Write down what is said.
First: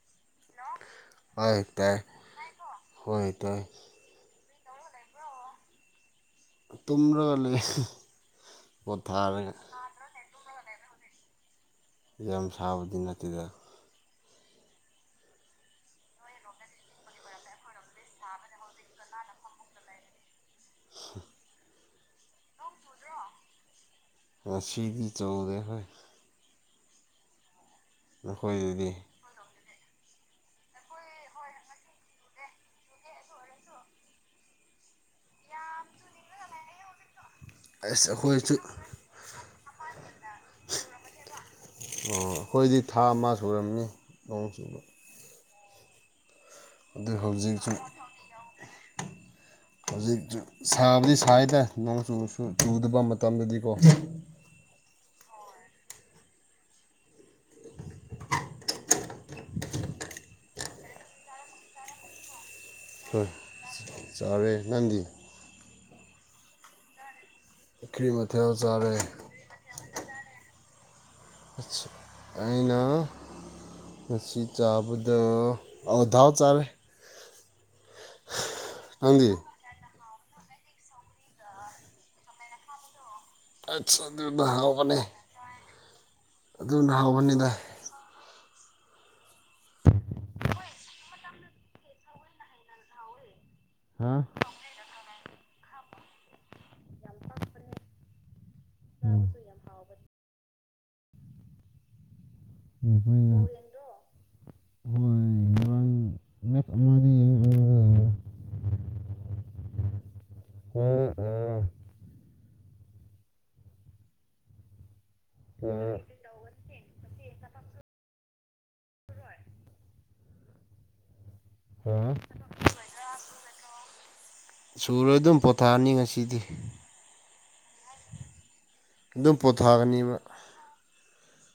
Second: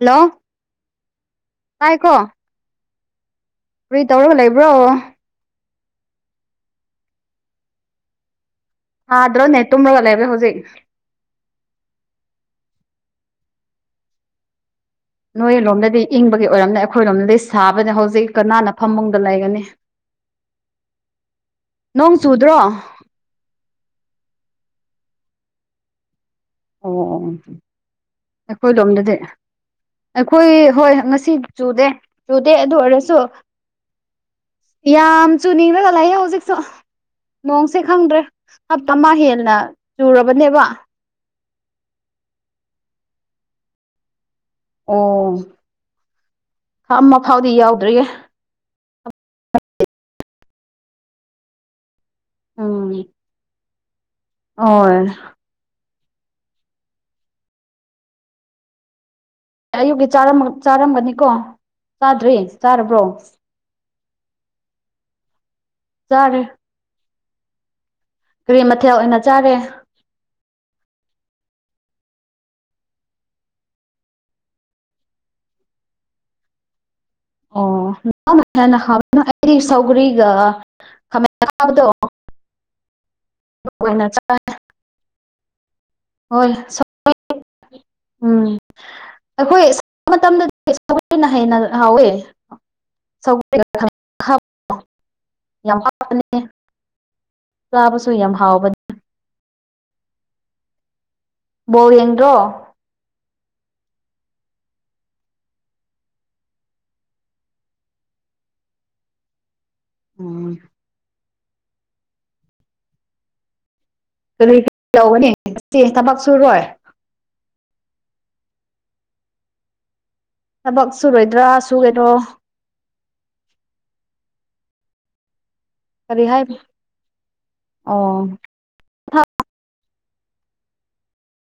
hello hello ꯍꯣꯏ ꯇꯥꯏ ꯇꯥꯏꯀꯣ ꯍꯣꯏ ꯇꯥꯏ ꯀꯔ꯭ꯤ ꯇꯧꯔꯒꯥ ꯂꯩꯕꯔ꯭ꫭ ꯇꯨꯝꯔ ꯂꯩ ꯁꯥꯗꯔꯣ ꯄꯣꯊꯥꯔꯒ ꯅꯦ ꯇꯨꯝꯔꯒ ꯂꯩꯕꯗꯣ ꯍꯨꯖꯤꯛ ꯌꯥꯝ ꯁꯥꯕꯗꯤ ꯅꯠꯇꯦꯗ ꯅꯣꯏꯔꯣꯝꯗꯗꯤ ꯏꯪꯕꯒꯤ ꯑꯣꯏꯔꯝꯅꯤ ꯑꯩꯈꯣꯏꯔꯣꯝꯗꯗꯤ ꯁꯥꯕꯅ ꯍꯧꯖꯤꯛ ꯀꯅꯥꯅ ꯐꯃꯨꯡꯗ ꯂꯩꯒꯅꯤ ꯅꯣꯡ ꯆꯨꯗ꯭ꯔꯣ ꯉꯁꯤꯗꯤ ꯆꯨꯗꯦꯍꯦ ꯑꯣ ꯑꯣ ꯑꯩꯈꯣꯏ ꯅꯈꯣꯏꯗꯗꯤ ꯂꯣꯝꯗꯗꯤ ꯑꯩꯈꯣꯏ ꯍꯣꯏ ꯉꯁꯤ ꯆꯨꯗꯦ ꯆꯨꯗꯦ ꯑꯗꯨ ꯑꯣꯏꯔꯁꯨ ꯌꯥꯝ ꯆꯨꯅꯤꯡꯔꯒ ꯂꯩꯌꯦ ꯍꯧꯖꯤꯛꯁꯨ ꯅꯣꯡꯁꯦ ꯑꯁ ꯈꯪꯗ꯭ꯔꯦ ꯑꯩꯈꯣꯏꯁꯨ ꯍꯞ ꯇ ꯃ ꯍꯦꯟꯅ ꯆꯨꯔꯕꯅꯦꯕ ꯑꯣ ꯑꯩꯈꯣꯏꯗꯤ ꯊꯥ ꯑꯃ ꯁꯨꯨꯔꯝꯅꯤ ꯅꯣꯡ ꯆꯨꯕ ꯑꯣꯝ ꯊꯥ ꯑꯗꯨ ꯑꯃ ꯐꯥꯎꯗꯤ ꯍꯧꯖꯤꯛꯁꯨ ꯌꯧꯗ꯭ꯔꯤꯌꯦ ꯍꯧꯖꯤꯛꯆꯨ ꯁꯥꯕꯗꯤ ꯁꯥꯏꯗ ꯅꯣꯡ ꯆꯨꯔꯁꯨ ꯎꯝ ꯆꯨꯗꯕ ꯃꯇꯝꯗꯗꯤꯀꯣ ꯍꯣꯏ ꯑꯌꯨꯛꯀꯤ ꯆꯥꯔꯝꯃ ꯆꯥꯔꯝꯒꯅꯤꯀꯣ ꯆꯥꯗ꯭ꯔꯤ ꯆꯥꯔꯕ꯭ꯔꯣ ꯍꯣꯏ ꯆꯥꯔꯦ ꯅꯪꯗꯤ ꯆꯥꯔꯦ ꯀ꯭ꯔꯤ ꯃꯥ ꯀꯔꯤ ꯃꯊꯦꯜ ꯑꯣꯏꯅ ꯆꯥꯔꯦ [inaudible] ꯑꯩꯅ ꯉꯁꯤ ꯆꯥꯕꯗꯣ ꯑꯥ ꯗꯥꯥꯜ ꯆꯥꯔꯦ ꯑꯣ [unintelligible] ꯅꯪꯗꯤ ꯑꯩꯗꯤ ꯁꯧꯒꯔꯤꯒ ꯈꯥꯃꯦꯟ ꯑꯈꯥꯕꯗꯣ ꯑꯥꯆ ꯑꯣꯏꯅ ꯆꯥꯏ ꯑꯗꯨꯅ ꯍꯥꯎꯕꯅꯤ ꯍꯣꯏ ꯁꯧ [unintelligible] ꯎꯝ ꯑꯩꯈꯣꯏ ꯃꯇꯝꯗꯗꯤ [unintelligible] ꯁꯧꯒ꯭ꯔꯤꯅ ꯍꯦꯟꯅ ꯍꯥꯎꯋꯦ ꯁꯧ [unintelligible] ꯍꯥꯥ [unintelligible] ꯆꯥꯕꯁꯨ ꯌꯥꯝ ꯍꯥꯎꯕꯅꯤ ꯕꯣꯜ ꯌꯦꯡꯗ꯭ꯔꯣ [unintelligible] [inaudible] [unintelligible] [unintelligible] [unintelligible] [unintelligible] ꯊꯕꯛ ꯁꯨꯔꯣꯏ ꯊꯕꯛ ꯁꯨꯨꯔꯣꯏꯗ꯭ꯔꯥ ꯁꯨꯔꯔꯣ ꯁꯨꯨꯔꯣꯏ ꯑꯗꯨꯝ ꯄꯣꯊ ꯀꯔꯤ ꯍꯥꯏ ꯑꯣ ꯑꯗꯨꯝ ꯄꯣꯊꯥꯒꯅꯦꯕ